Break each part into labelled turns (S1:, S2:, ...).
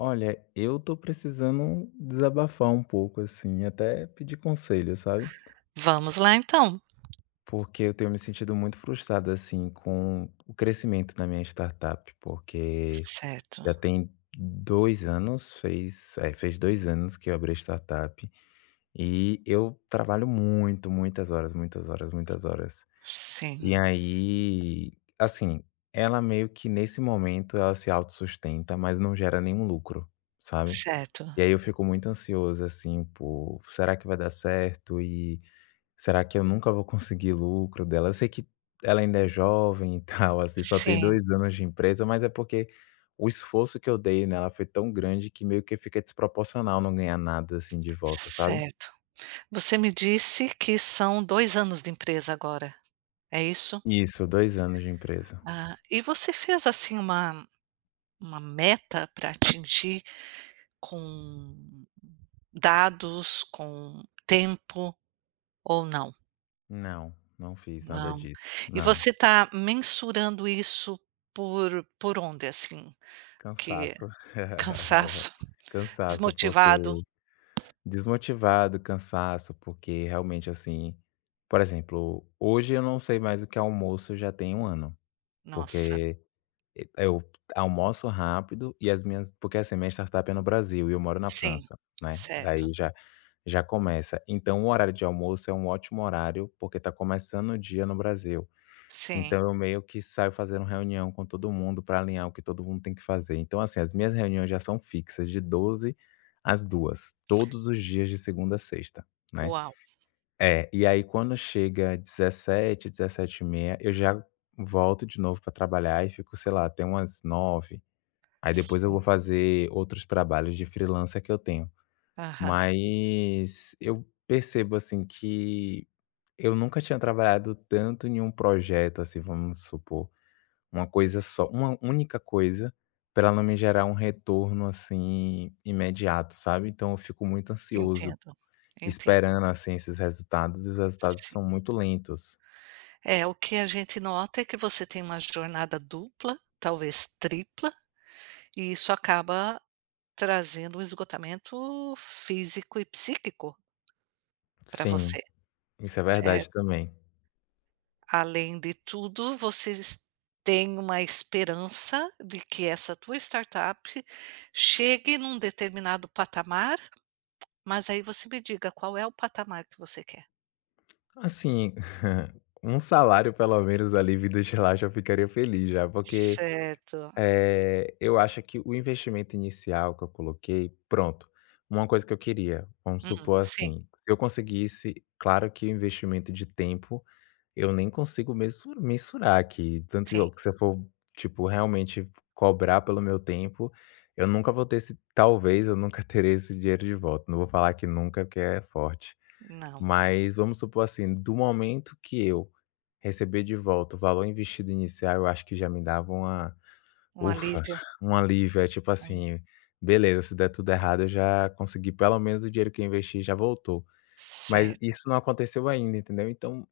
S1: Olha, eu tô precisando desabafar um pouco, assim, até pedir conselho, sabe?
S2: Vamos lá então.
S1: Porque eu tenho me sentido muito frustrado, assim, com o crescimento da minha startup, porque
S2: Certo,
S1: já tem 2 anos, fez 2 anos que eu abri a startup e eu trabalho muito, muitas horas, muitas horas, muitas horas. E
S2: sim,
S1: aí, assim, ela meio que nesse momento ela se autossustenta, mas não gera nenhum lucro, sabe?
S2: certo,
S1: E aí eu fico muito ansioso, assim, por será que vai dar certo? E será que eu nunca vou conseguir lucro dela? Eu sei que ela ainda é jovem e tal, assim, só tem
S2: sim,
S1: 2 anos de empresa, mas é porque o esforço que eu dei nela foi tão grande que meio que fica desproporcional não ganhar nada, assim, de volta, sabe?
S2: certo. Você me disse que são 2 anos de empresa agora, é isso?
S1: Isso, 2 anos de empresa.
S2: Ah, e você fez assim uma meta para atingir com dados, com tempo ou não?
S1: Não, não fiz nada
S2: Não.
S1: disso,
S2: E
S1: não.
S2: você está mensurando isso por onde assim? Que
S1: Cansaço.
S2: cansaço,
S1: Cansaço, porque.
S2: desmotivado?
S1: Desmotivado, cansaço, porque realmente, assim, por exemplo, hoje eu não sei mais o que é almoço já tem um ano,
S2: Nossa.
S1: porque e eu almoço rápido e as minhas porque, assim, minha startup é no Brasil e eu moro na
S2: Sim,
S1: França, né,
S2: certo.
S1: daí já já começa. Então o horário de almoço é um ótimo horário, porque tá começando o dia no Brasil.
S2: Sim.
S1: Então eu meio que saio fazendo reunião com todo mundo para alinhar o que todo mundo tem que fazer. Então, assim, as minhas reuniões já são fixas de 12 às duas, todos os dias de segunda a sexta, né.
S2: Uau!
S1: É, e aí quando chega dezessete, dezessete e meia, eu já volto de novo para trabalhar e fico, sei lá, até umas nove. Aí depois eu vou
S2: Sim.
S1: fazer outros trabalhos de freelancer que eu tenho.
S2: Aham.
S1: Mas eu percebo, assim, que eu nunca tinha trabalhado tanto em um projeto, assim, vamos supor, uma coisa só, uma única coisa, para ela não me gerar um retorno, assim, imediato, sabe. Então eu fico muito ansioso
S2: Entendo, entendo.
S1: esperando, assim, esses resultados, e os resultados são
S2: Sim.
S1: muito lentos.
S2: É, o que a gente nota é que você tem uma jornada dupla, talvez tripla, e isso acaba trazendo um esgotamento físico e psíquico para você,
S1: Sim, isso é verdade
S2: certo?
S1: também.
S2: Além de tudo, vocês têm uma esperança de que essa tua startup chegue num determinado patamar, mas aí você me diga qual é o patamar que você quer.
S1: Assim, um salário pelo menos ali vindo de lá já ficaria feliz já, porque,
S2: Certo.
S1: eu acho que o investimento inicial que eu coloquei pronto, uma coisa que eu queria, vamos supor
S2: Sim,
S1: assim, se eu conseguisse claro que o investimento de tempo. Eu nem consigo mesu mensurar aqui, tanto
S2: sim.
S1: eu que se eu for, tipo, realmente cobrar pelo meu tempo, eu nunca vou ter esse talvez eu nunca terei esse dinheiro de volta, não vou falar que nunca, porque é forte.
S2: Não,
S1: Mas vamos supor assim, do momento que eu receber de volta o valor investido inicial, eu acho que já me dava uma
S2: um
S1: ufa,
S2: alívio,
S1: um alívio, é tipo
S2: hum,
S1: assim: "Beleza, se der tudo errado eu já consegui pelo menos o dinheiro que eu investi já voltou". Mas
S2: certo,
S1: isso não aconteceu ainda, entendeu? Então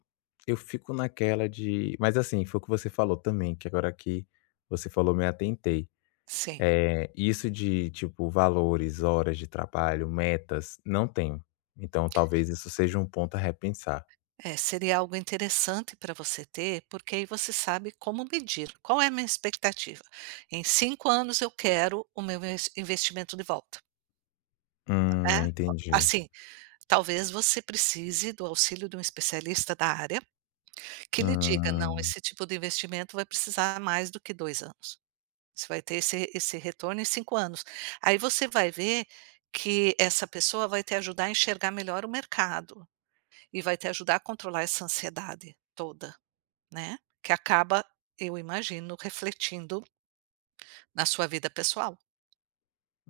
S1: eu fico naquela de mas assim, foi o que você falou também, que agora que você falou, me atentei.
S2: sim.
S1: Isso de, tipo, valores, horas de trabalho, metas, não tenho. Então talvez isso seja um ponto a repensar.
S2: É, seria algo interessante para você ter, porque aí você sabe como medir. Qual é a minha expectativa? Em 5 anos eu quero o meu investimento de volta, né.
S1: Entendi.
S2: Assim, talvez você precise do auxílio de um especialista da área, que lhe diga: "Não,
S1: Hum.
S2: esse tipo de investimento vai precisar mais do que 2 anos". Você vai ter esse retorno em 5 anos. Aí você vai ver que essa pessoa vai te ajudar a enxergar melhor o mercado e vai te ajudar a controlar essa ansiedade toda, né, que acaba, eu imagino, refletindo na sua vida pessoal.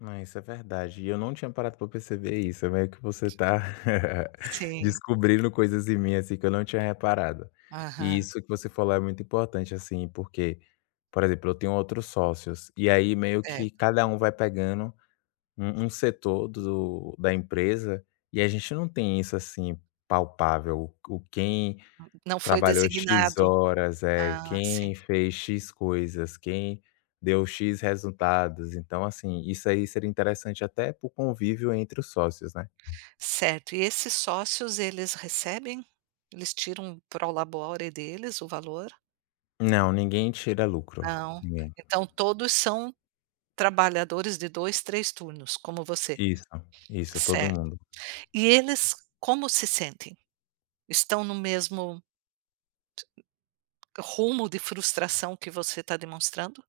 S1: Ah, isso é verdade. E eu não tinha parado para perceber isso. É meio que você tá
S2: Sim,
S1: descobrindo coisas em mim, assim, que eu não tinha reparado. E
S2: aham.
S1: isso que você falou é muito importante, assim, porque, por exemplo, eu tenho outros sócios, e aí meio
S2: É,
S1: que cada um vai pegando um setor da empresa, e a gente não tem isso, assim, palpável. O quem
S2: não foi
S1: trabalhou "X"
S2: designado.
S1: horas, é
S2: Ah, sim.
S1: quem fez "X" coisas, quem deu "X" resultados, então, assim, isso aí seria interessante até para o convívio entre os sócios, né.
S2: Certo. E esses sócios, eles recebem? Eles tiram pro labore deles o valor?
S1: Não, ninguém tira lucro,
S2: Não.
S1: ninguém.
S2: Então todos são trabalhadores de 2, 3 turnos, como você.
S1: Isso, isso, todo
S2: Certo.
S1: mundo.
S2: E eles como se sentem? Estão no mesmo rumo de frustração que você está demonstrando?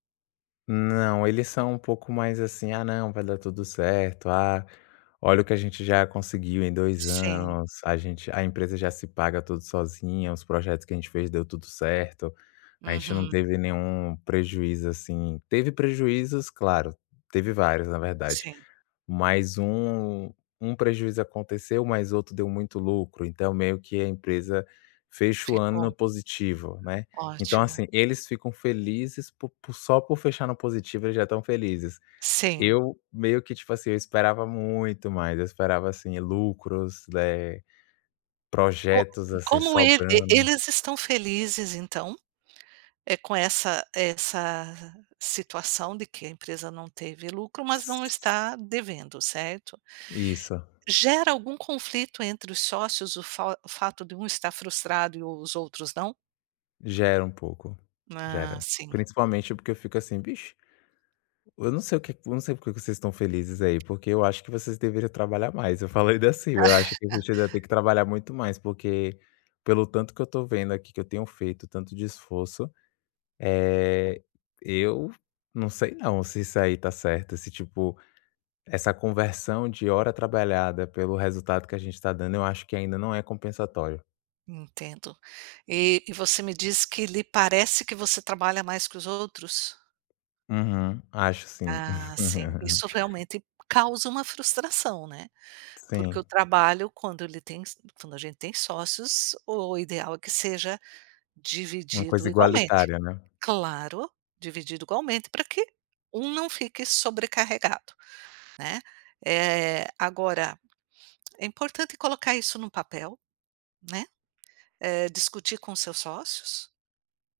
S1: Não, eles são um pouco mais assim: "Ah, não, vai dar tudo certo. Ah, olha o que a gente já conseguiu em dois
S2: Sim.
S1: anos. A empresa já se paga tudo sozinha. Os projetos que a gente fez deu tudo certo. A gente não
S2: Uhum.
S1: teve nenhum prejuízo, assim". Teve prejuízos, claro, teve vários, na verdade,
S2: Sim.
S1: mas um prejuízo aconteceu, mas outro deu muito lucro. Então meio que a empresa fecha o ano
S2: Ficou.
S1: no positivo, né. Então,
S2: Ótimo.
S1: assim, eles ficam felizes po po só por fechar no positivo, eles já estão felizes.
S2: Sim.
S1: Eu meio que, tipo assim, eu esperava muito mais, eu esperava, assim, lucros,
S2: Co
S1: projetos,
S2: e
S1: assim,
S2: como
S1: sobrando.
S2: eles estão felizes, então, é com essa situação de que a empresa não teve lucro, mas não está devendo, certo?
S1: Isso,
S2: Gera algum conflito entre os sócios o fato de um estar frustrado e os outros não?
S1: gera um pouco,
S2: Ah,
S1: gera.
S2: sim,
S1: Principalmente porque eu fico assim: "Bicho, eu não sei porque que vocês estão felizes aí, porque eu acho que vocês deveriam trabalhar mais". Eu falei ainda assim, eu acho que a gente ainda tem que trabalhar muito mais, porque pelo tanto que eu tô vendo aqui que eu tenho feito, tanto de esforço. É, eu não sei não se isso aí tá certo, se tipo, essa conversão de hora trabalhada pelo resultado que a gente tá dando, eu acho que ainda não é compensatório.
S2: entendo. E você me diz que lhe parece que você trabalha mais que os outros?
S1: Uhum, acho sim.
S2: Ah, sim, isso realmente causa uma frustração, né, porque
S1: Sim,
S2: o trabalho quando a gente tem sócios, o ideal é que seja
S1: uma coisa
S2: dividido igualmente.
S1: igualitária, né.
S2: Claro, dividido igualmente para que um não fique sobrecarregado, né. Eh, agora é importante colocar isso num papel, né, eh, discutir com seus sócios,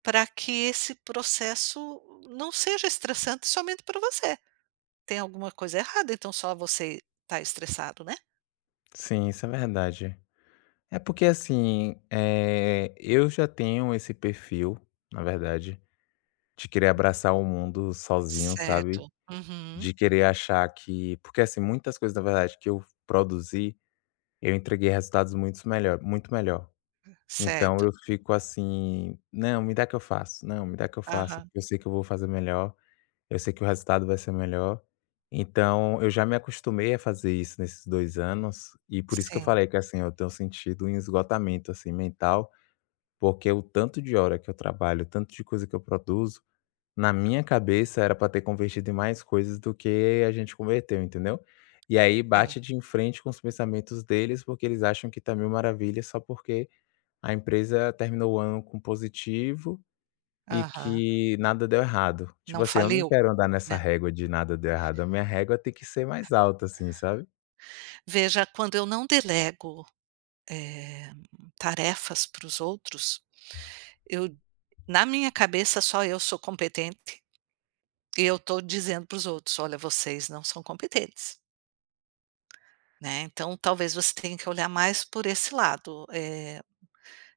S2: para que esse processo não seja estressante somente para você. Tem alguma coisa errada, então só você está estressado, né?
S1: Sim, isso é verdade. É porque assim, eu já tenho esse perfil, na verdade, de querer abraçar o mundo sozinho, sabe,
S2: Certo. Uhum.
S1: de querer achar que porque assim, muitas coisas na verdade que eu produzi. Eu entreguei resultados muito melhor, muito melhor. Então
S2: Certo.
S1: eu fico assim: "Não, me dá que eu faço, não, me dá que eu faça,
S2: Aham.
S1: porque eu sei que eu vou fazer melhor, eu sei que o resultado vai ser melhor". Então eu já me acostumei a fazer isso nesses 2 anos, e por isso que eu
S2: Sim,
S1: falei que, assim, eu tenho sentido um esgotamento, assim, mental, porque o tanto de hora que eu trabalho, o tanto de coisa que eu produzo, na minha cabeça era pra ter convertido em mais coisas do que a gente converteu, entendeu. E aí
S2: sim.
S1: bate de frente com os pensamentos deles, porque eles acham que tá mil maravilhas só porque a empresa terminou o ano com positivo e
S2: Aham.
S1: que nada deu errado.
S2: Não
S1: Tipo assim, eu não
S2: faliu,
S1: quero andar nessa
S2: né.
S1: régua de nada deu errado, a minha régua tem que ser mais alta assim, sabe.
S2: Veja, quando eu não delego, eh, tarefas para os outros, eu na minha cabeça só eu sou competente. E eu estou dizendo para os outros: "Olha, vocês não são competentes", né, então talvez você tenha que olhar mais por esse lado. Eh,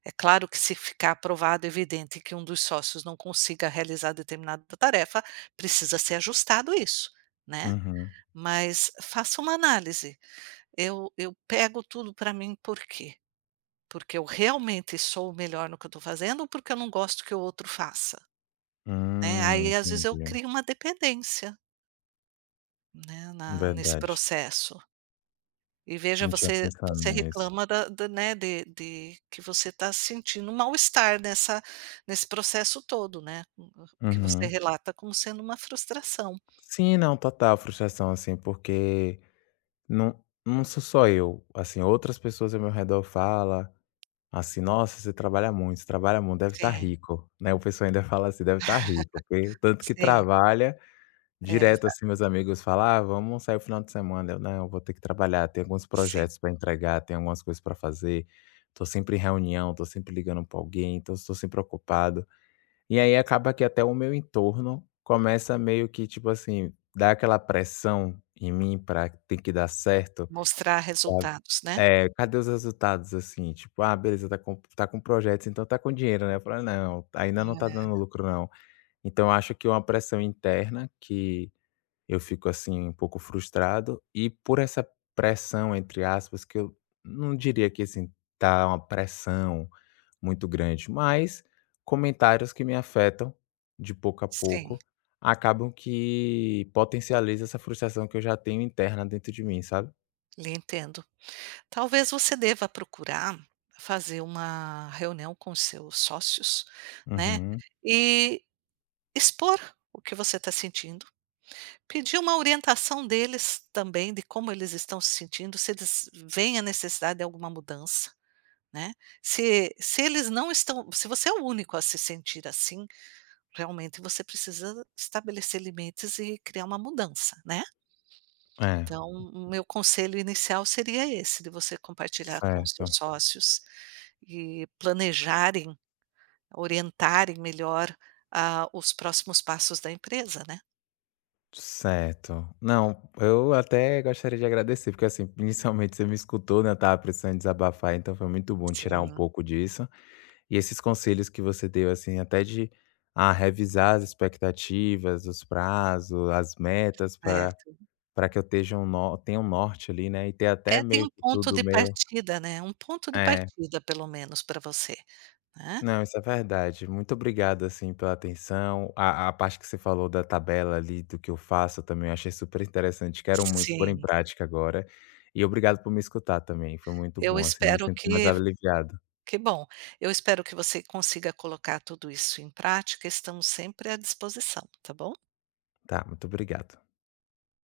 S2: é claro que se ficar provado, evidente que um dos sócios não consiga realizar determinada tarefa, precisa ser ajustado isso, né,
S1: Uhum.
S2: mas faça uma análise. Eu pego tudo para mim por quê? Porque eu realmente sou o melhor no que eu estou fazendo ou porque eu não gosto que o outro faça, né. Aí às vezes eu
S1: Entendi.
S2: crio uma dependência, né, na nesse
S1: Verdade,
S2: processo. E veja,
S1: não tinha
S2: você
S1: pensado
S2: você
S1: nisso.
S2: reclama da né, de que você está sentindo um mal-estar nessa nesse processo todo, né, que você
S1: Uhum.
S2: relata como sendo uma frustração.
S1: Sim, não, total frustração, assim, porque não, não sou só eu, assim, outras pessoas ao meu redor falam assim: "Nossa, você trabalha muito, deve estar
S2: Sim,
S1: rico", né, o pessoal ainda fala assim: "Deve estar rico", porque o tanto que
S2: sim,
S1: trabalha,
S2: é,
S1: direto, assim, meus amigos falam: "Ah, vamos sair o final de semana", eu: "Não, vou ter que trabalhar, tem alguns
S2: sim.
S1: projetos para entregar, tem algumas coisas para fazer, tô sempre em reunião, tô sempre ligando para alguém, então estou sempre ocupado". E aí acaba que até o meu entorno começa meio que, tipo assim, dar aquela pressão em mim para tem que dar certo.
S2: Mostrar
S1: Sabe?
S2: resultados, né.
S1: É, cadê os resultados, assim? Tipo, ah, beleza, tá com projetos, então tá com dinheiro, né? Eu falo: "Não, ainda não tá dando
S2: É,
S1: lucro não". Então eu acho que é uma pressão interna que eu fico, assim, um pouco frustrado e por essa pressão, entre aspas, que eu não diria que, assim, tá uma pressão muito grande, mas comentários que me afetam de pouco a
S2: sim,
S1: pouco acabam que potencializa essa frustração que eu já tenho interna dentro de mim, sabe?
S2: lhe entendo. Talvez você deva procurar fazer uma reunião com os seus sócios, né,
S1: Uhum.
S2: e expor o que você está sentindo. Pedir uma orientação deles também de como eles estão se sentindo, se eles veem a necessidade de alguma mudança, né. Se eles não estão se você é o único a se sentir assim, realmente você precisa estabelecer limites e criar uma mudança, né.
S1: É.
S2: Então, o meu conselho inicial seria esse, de você compartilhar com os
S1: Certo,
S2: seus sócios e planejarem, orientarem melhor, os próximos passos da empresa, né.
S1: certo. Não, eu até gostaria de agradecer, porque assim, inicialmente você me escutou, né? Eu tava precisando desabafar, então foi muito bom tirar um
S2: Sim,
S1: pouco disso. E esses conselhos que você deu, assim, até de revisar as expectativas, os prazos, as metas, para
S2: certo.
S1: para que eu esteja tenha um norte ali, né? E ter até
S2: É, tem
S1: meio
S2: um
S1: que
S2: ponto
S1: tudo
S2: de
S1: meio.
S2: partida, né, um ponto de partida pelo menos para você, né.
S1: Não, isso é verdade. Muito obrigado, assim, pela atenção. A parte que você falou da tabela ali, do que eu faço eu também, achei super interessante. Quero muito pôr em
S2: Sim,
S1: prática agora. E obrigado por me escutar também. Foi muito
S2: eu
S1: bom, assim, me
S2: espero
S1: sinto mais aliviado.
S2: que bom, eu espero que você consiga colocar tudo isso em prática, estamos sempre à disposição, tá bom?
S1: Tá, muito obrigado.